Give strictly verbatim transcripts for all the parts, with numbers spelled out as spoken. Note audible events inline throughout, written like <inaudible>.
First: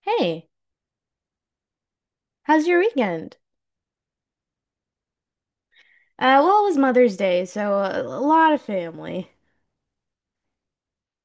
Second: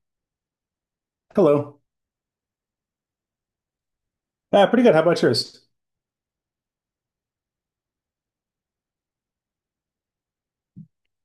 Hey, Hello. how's your weekend? Uh, pretty good. How about yours? Uh, well, it was Mother's Day, so a, a lot of family.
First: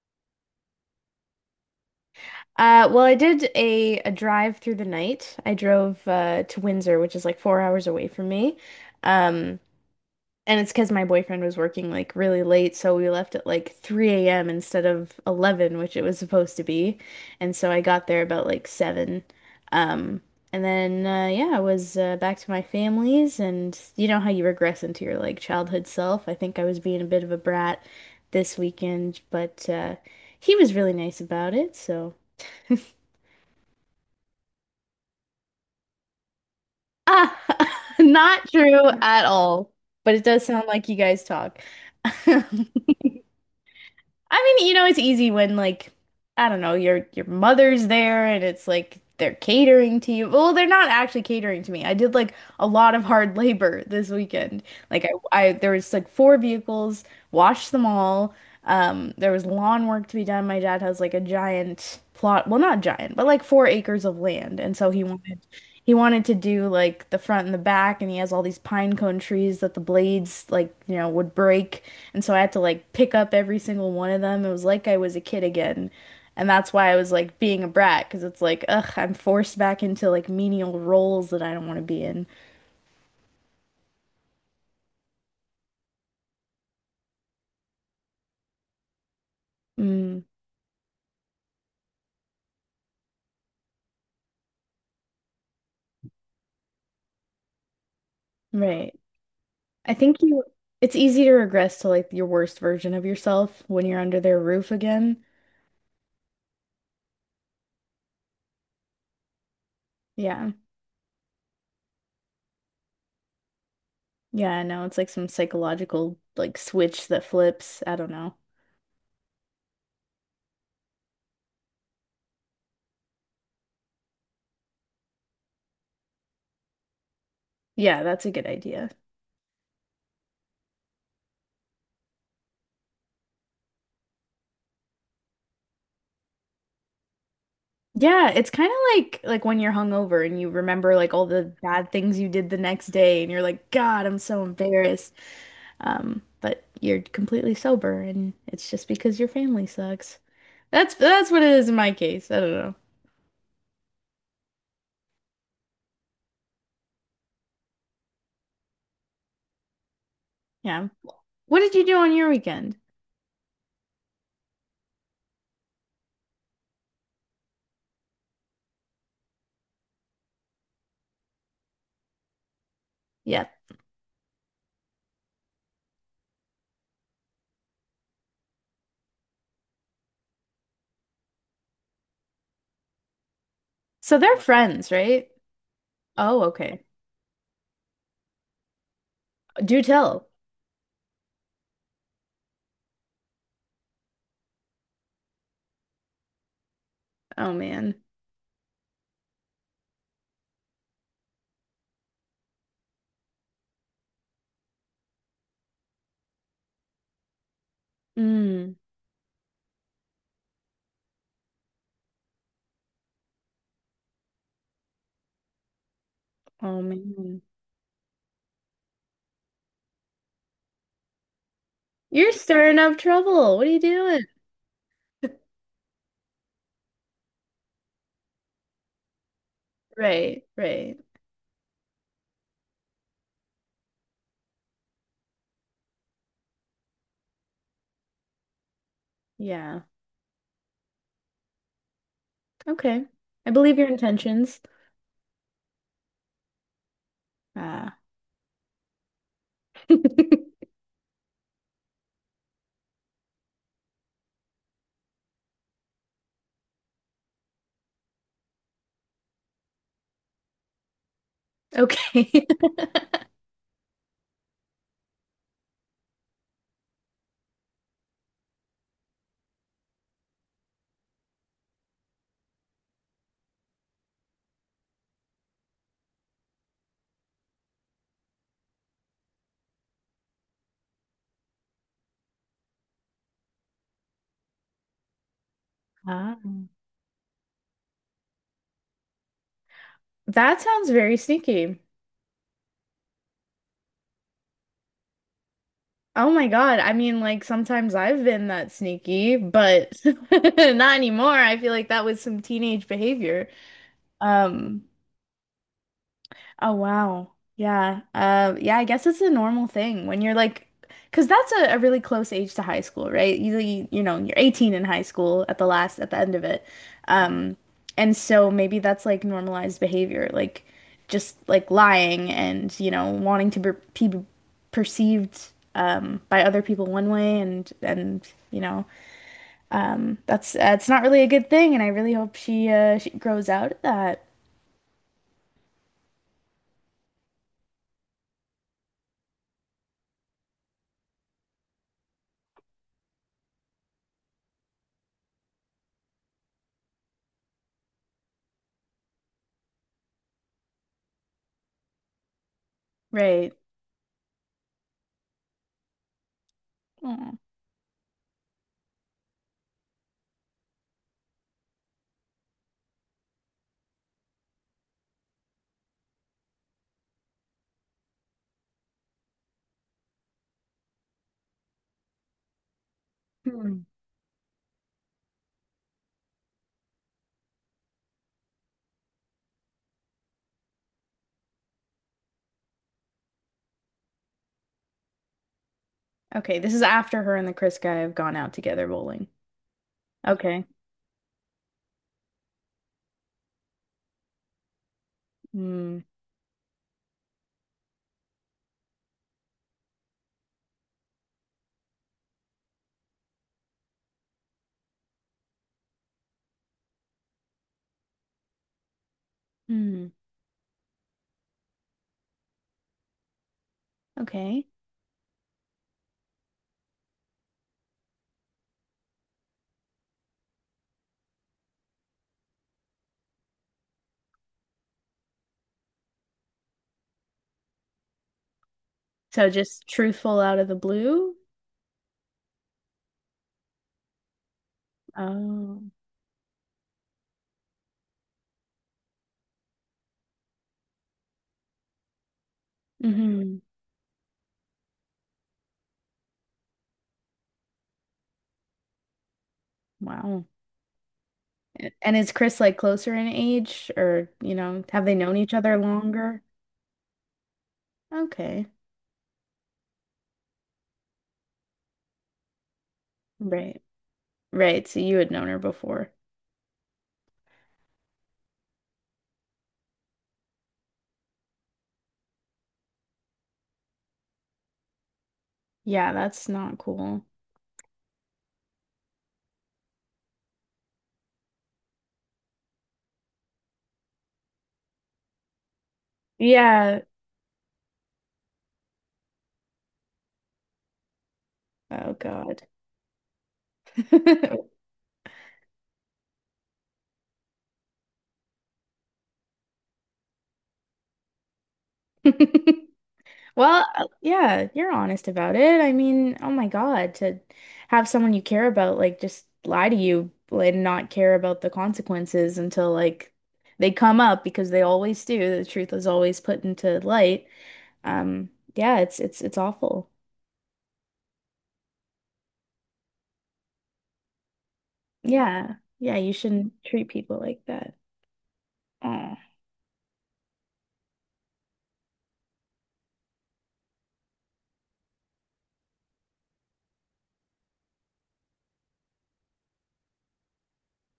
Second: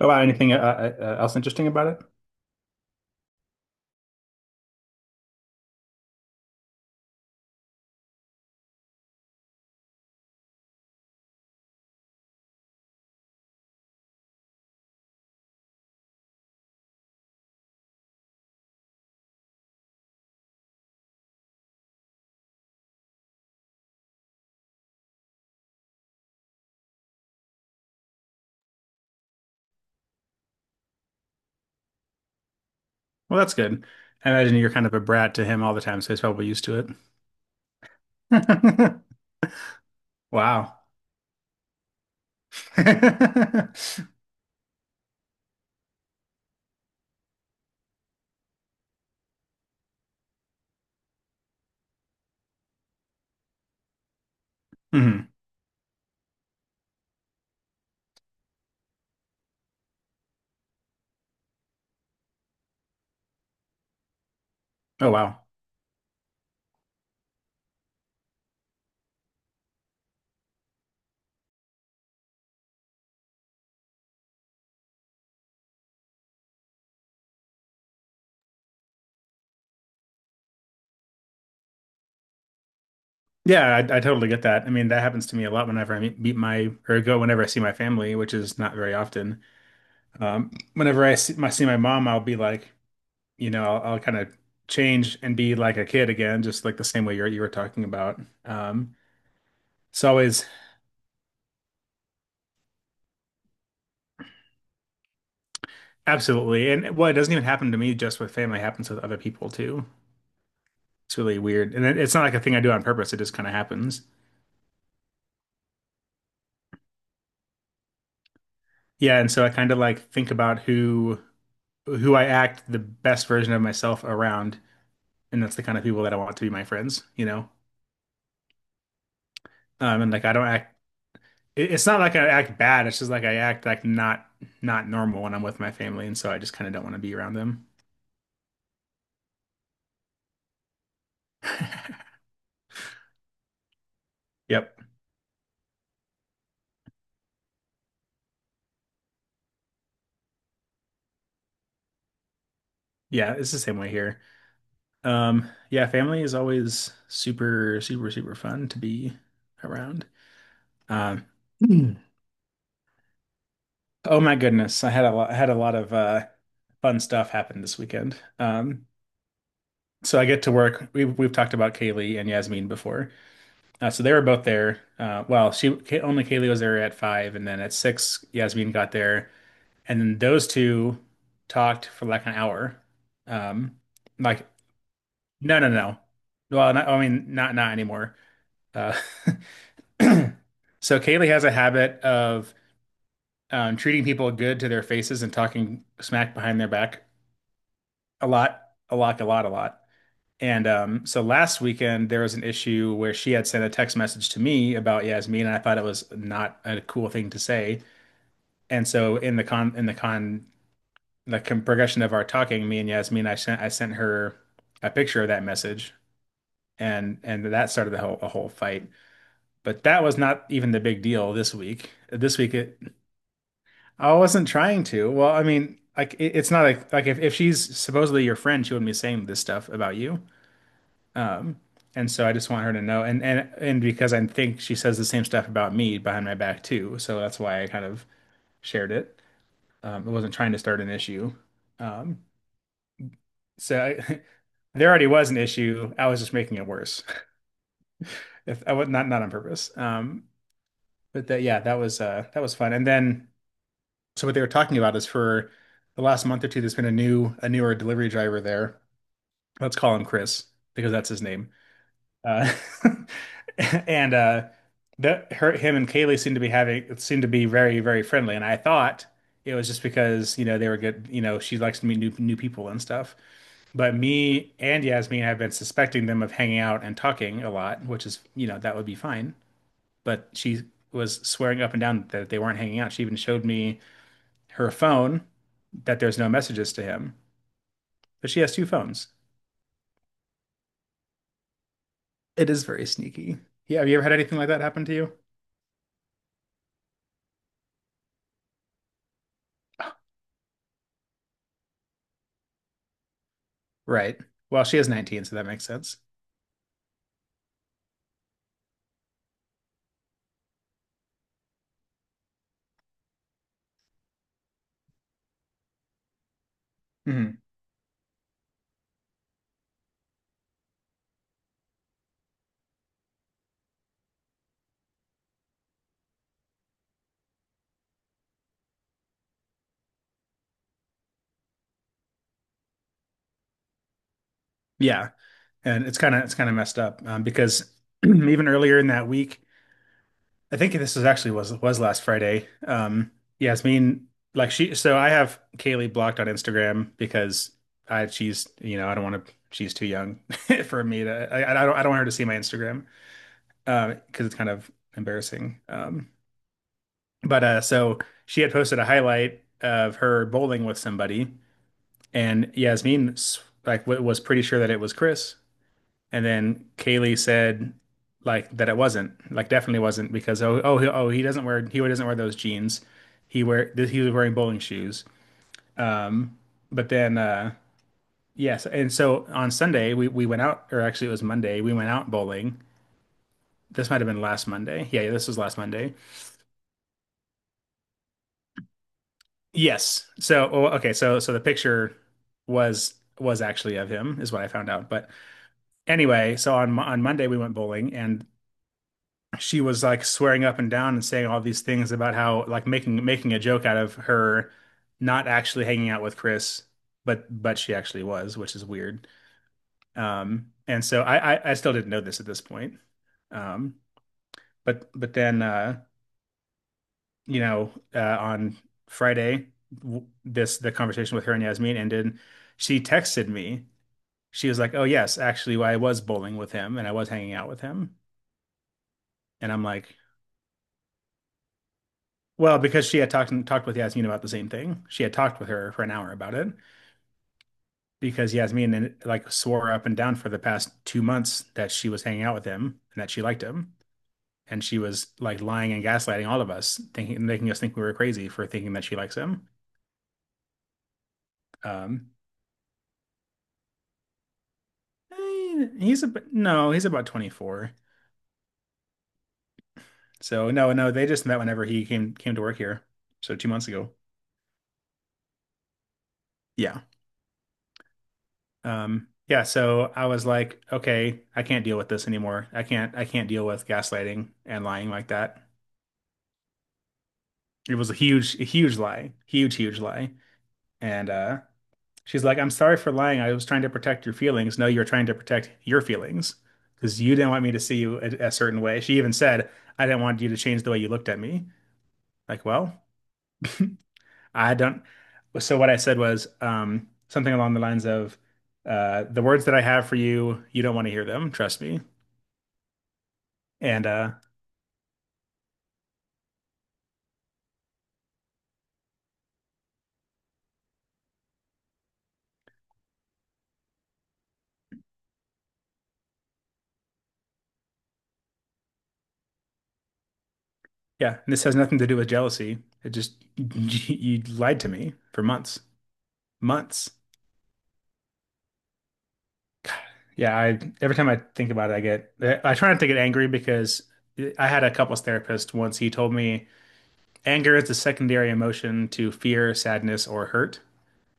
Oh, wow, anything uh, uh, uh, else interesting about it? Uh, well, I did a, a drive through the night. I drove uh, to Windsor, which is like four hours away from me. Um, And it's because my boyfriend was working like really late, so we left at like three a m instead of eleven, which it was supposed to be. And so I got there about like seven. Um, and then uh, yeah, I was uh, back to my family's, and you know how you regress into your like childhood self. I think I was being a bit of a brat this weekend, but uh, he was really nice about it, so Well, that's good. I imagine you're kind of a brat to him all the time, so he's probably used to it. ah, <laughs> not true at <laughs> all. But it does sound Wow. like you guys talk. <laughs> <laughs> I mean, you know, it's easy when like I don't know, your your mother's there and it's like they're catering to you. Well, they're not actually catering to me. I did like a lot of hard <laughs> labor this weekend. Like Hmm. I, I there was like four vehicles, washed them all. Um, there was lawn work to be done. My dad has like a giant plot, well, not giant, but like four acres of land, and so he Oh, wanted wow. he wanted to do like the front and the back, and he has all these pine cone trees that the blades like, you know, would break. And so I had to like pick up every single one of them. It was like I was a kid again. And that's why I was like being a brat, because it's like, ugh, I'm forced back into like menial roles that I don't want to be in. Yeah, I, I totally get that. I mean, that happens to me a lot whenever I meet, meet my or go whenever I see my family, which is not very often. Mm, Um, whenever I see my, see my mom, I'll be like, you know, I'll, I'll kind of change and be like a kid again, just like the same way you're, you were talking about. Um, right. I it's think you, always it's easy to regress to like your worst version of yourself when you're under their roof again. Absolutely, and well, it doesn't even happen to me just with family; it happens with other people too. Yeah. It's really weird, and it, it's not like a thing I do on purpose. It just kind of happens. Yeah, I know. It's like some psychological like switch that flips. I don't know. Yeah, and so I kind of like think about who who I act the best version of myself around, and that's the kind of people that I want to be my friends, you know? Yeah, that's a good idea. Um, and like I don't act, it- it's not like I act bad, it's just like I act like not not normal when I'm with my family, and so I just kind of don't want to be around them. Yeah, it's kind of like like when you're hungover and you remember like all the bad things you did the next day and you're like, God, I'm so Yep. embarrassed. Um, but you're completely sober and it's just because your family sucks. That's that's what it is in my case. I don't know. Yeah, it's the same way here. Um, yeah, family is always super, super, super fun to be around. Yeah. Um, What <clears throat> did you Hmm. do on your weekend? Oh my goodness, I had a lot, I had a lot of uh fun stuff happen this weekend. Um, so I get to work. We've we've talked about Kaylee and Yasmin before. Yeah. Uh, so they were both there. Uh, well, she Ka- only Kaylee was there at five, and then at six, Yasmin got there, and then those two talked for like an hour. Um, So they're like friends, right? no, no, no. Oh, Well, okay. not, I mean, not not anymore. Uh, <clears throat> Do tell. so Kaylee has a habit of um, treating people good to their faces and talking smack behind their back Oh man. a lot, a lot, a lot, a lot. And um, so last weekend there was an issue where she had sent a text message to me about Yasmin, and I thought it was not a cool thing to say. Mm. And so in the con in the con the con progression of our talking, me and Yasmin, I sent I sent her a picture of that message, Oh and man. and that started the whole a whole fight. But that was not even the big deal this week. You're This week it, stirring up trouble. What are you I doing? wasn't trying to. Well, <laughs> I mean, like it, it's not like like if, if she's supposedly your friend, she wouldn't be saying this stuff about you. Right, right. Um, and so I just want her to know, and and and because I think she says the same stuff about me behind my back too, so that's why I kind of shared it. Yeah. Um, I wasn't trying to start an issue. Um, Okay. I believe so your I, intentions. <laughs> there already was an issue. I was just making it worse. <laughs> Uh, If I was not not on purpose. Um, <laughs> but that yeah, that was uh that was fun. And then so what they were talking about is, for the last month or two, there's been a new a newer delivery driver there. Let's call him Chris because that's his name. okay. Uh, <laughs> <laughs> and uh, that her, him and Kaylee seem to be having seem to be very, very friendly. And I thought it was just because, you know, they were good, you know, she likes to meet new new people and stuff. But me and Yasmin have been suspecting them of hanging out and talking a lot, which is, you know, that would be fine. But she was swearing up and down that they weren't hanging out. She even showed me her phone that there's no Ah. messages to him. But she has two phones. That sounds very sneaky. It is very sneaky. Yeah, have you ever had anything like that happen to you? Oh my God. I mean, like sometimes I've been that sneaky, but <laughs> not anymore. I feel like that was some teenage behavior. Right. Well, she Um, is nineteen, so that makes sense. Oh wow. Yeah. Uh yeah, I guess it's a normal thing when you're like because that's a, a really close age to high school, right? Usually, you know, you're eighteen in high school at the last at the end of it. Hmm. Um and so maybe that's like normalized behavior, like just like lying and, you know, wanting to be, be perceived um by other people one way and and you know, um that's uh, it's not really a good thing and I really hope she uh she grows out of that. Yeah, and it's kind of it's kind of messed up um, because <clears throat> even earlier in that week, I think this was actually was was last Friday. Um, Yasmin, like she, so I have Kaylee blocked on Instagram because I she's, you know, I don't want to, she's too young <laughs> for me to, I, I don't I don't want her to see my Instagram Right. uh, because it's kind of embarrassing. Um, Aw. but uh, so she had posted a highlight of her bowling with somebody. And Yasmin s- like w was pretty sure that it was Chris, and then Kaylee said like that it wasn't, like definitely wasn't, because oh oh he, oh, he doesn't wear he doesn't wear those jeans. He wear th- he was wearing bowling shoes. Um, but then uh yes, and so on Sunday we we went out, or actually it was Monday. We went out bowling. This might have been last Monday. Yeah, yeah, this was last Monday. Okay, this is after her and the Chris guy have gone out together bowling. Yes. So Okay. oh, okay, so so the picture was was actually of him, is what I found out, but. Mm. Anyway, so on on Monday we went bowling, and she was like swearing up and down and saying all these things about how, like, making making a joke out of her not actually hanging out with Chris, but but she actually was, which is weird. Mm. Um, and so I, I I still didn't know this at this point. Um, Okay. but but then uh, you know uh, on Friday, w- this the conversation with her and Yasmin ended. She texted me. She was like, "Oh yes, actually, I was bowling with him and I was hanging out with him." So And I'm just like, truthful out of the blue? well, because she had talked talked with Yasmin about the same thing. She had talked with her Oh. for an hour about it, because Yasmin like swore up and down for the past two months that she was hanging out with him and that she liked Hmm. him. And she was like lying and gaslighting all of us, thinking making us think we were crazy for thinking that she likes him. Wow. Um, And is Chris like closer in age or, you know, have they known each eh, other he's a longer? no, he's about twenty-four. Okay. So no, no, they just met whenever he came came to work here. So two months Right. ago. Right. So you had known her before. Yeah. Um, yeah, so I was like, okay, I can't deal with this anymore. I can't I can't deal with gaslighting and lying like that. Yeah, that's not cool. It was a huge, a huge lie, huge, huge lie. And uh, she's like, I'm sorry for lying, I was trying to protect your feelings. No, you're trying to protect your feelings, Yeah. because you didn't want me to see you a, a certain way. She even said, I didn't want you to change the way you looked at me. Oh Like, God. well, I don't. <laughs> So what I said was, um, something along the lines of, uh, the words that I have for you, you don't want to hear them. Trust me. <laughs> Well, And uh, uh, yeah, you're honest about it. I mean, oh my God, to have someone you care about like just lie to you and not care about the consequences until like they come up because they always do. The truth is always put into light. Um, yeah, it's it's it's awful. Yeah, and this has nothing to do with jealousy. It just, <laughs> you lied to me for months, Yeah. Yeah, you shouldn't months. treat people like that. Oh. Yeah, I every time I think about it, I get, I try not to get angry, because I had a couples therapist once. He told me anger is the secondary emotion to fear, sadness, or hurt.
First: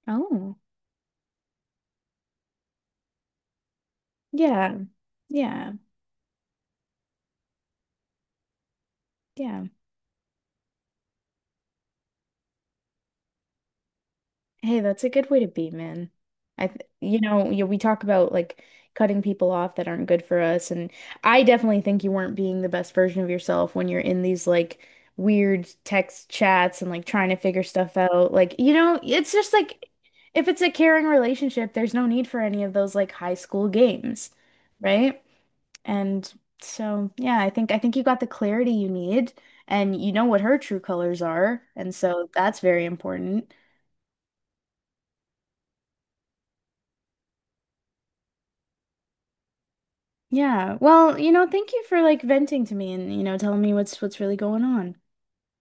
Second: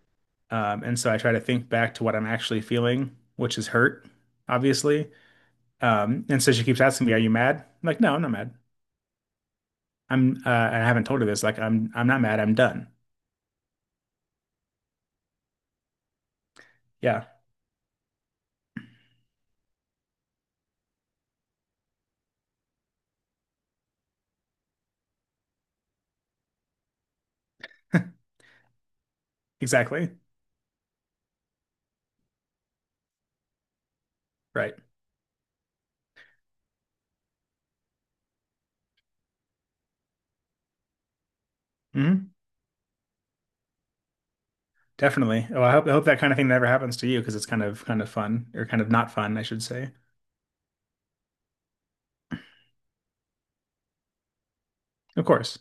Oh. Um, and so I try to think back to what I'm actually feeling, which is hurt, Yeah. obviously. Yeah. Um, and so she keeps asking me, "Are you mad?" I'm like, "No, I'm not mad. Yeah. I'm uh, I haven't told her this. Like, I'm I'm not mad. I'm done." Hey, that's a good way to be, man. I, th you Yeah, know, you, we talk about like cutting people off that aren't good for us, and I definitely think you weren't being the best version of yourself when you're in these like weird text chats and like trying to figure stuff <laughs> out. Like, you know, it's just like exactly. if it's a caring relationship, there's no need for any of those like high school games, Right. right? And so, yeah, I think I think you got the clarity you need, and you know what her true colors are, and so Hmm. that's very important. Definitely. Oh, I hope I hope that kind of thing never happens to you, because it's kind of, kind of fun, or kind of not fun, I should say. Yeah. Well, you know, thank you for like venting to me and, you know, telling me what's what's really going on. Of course.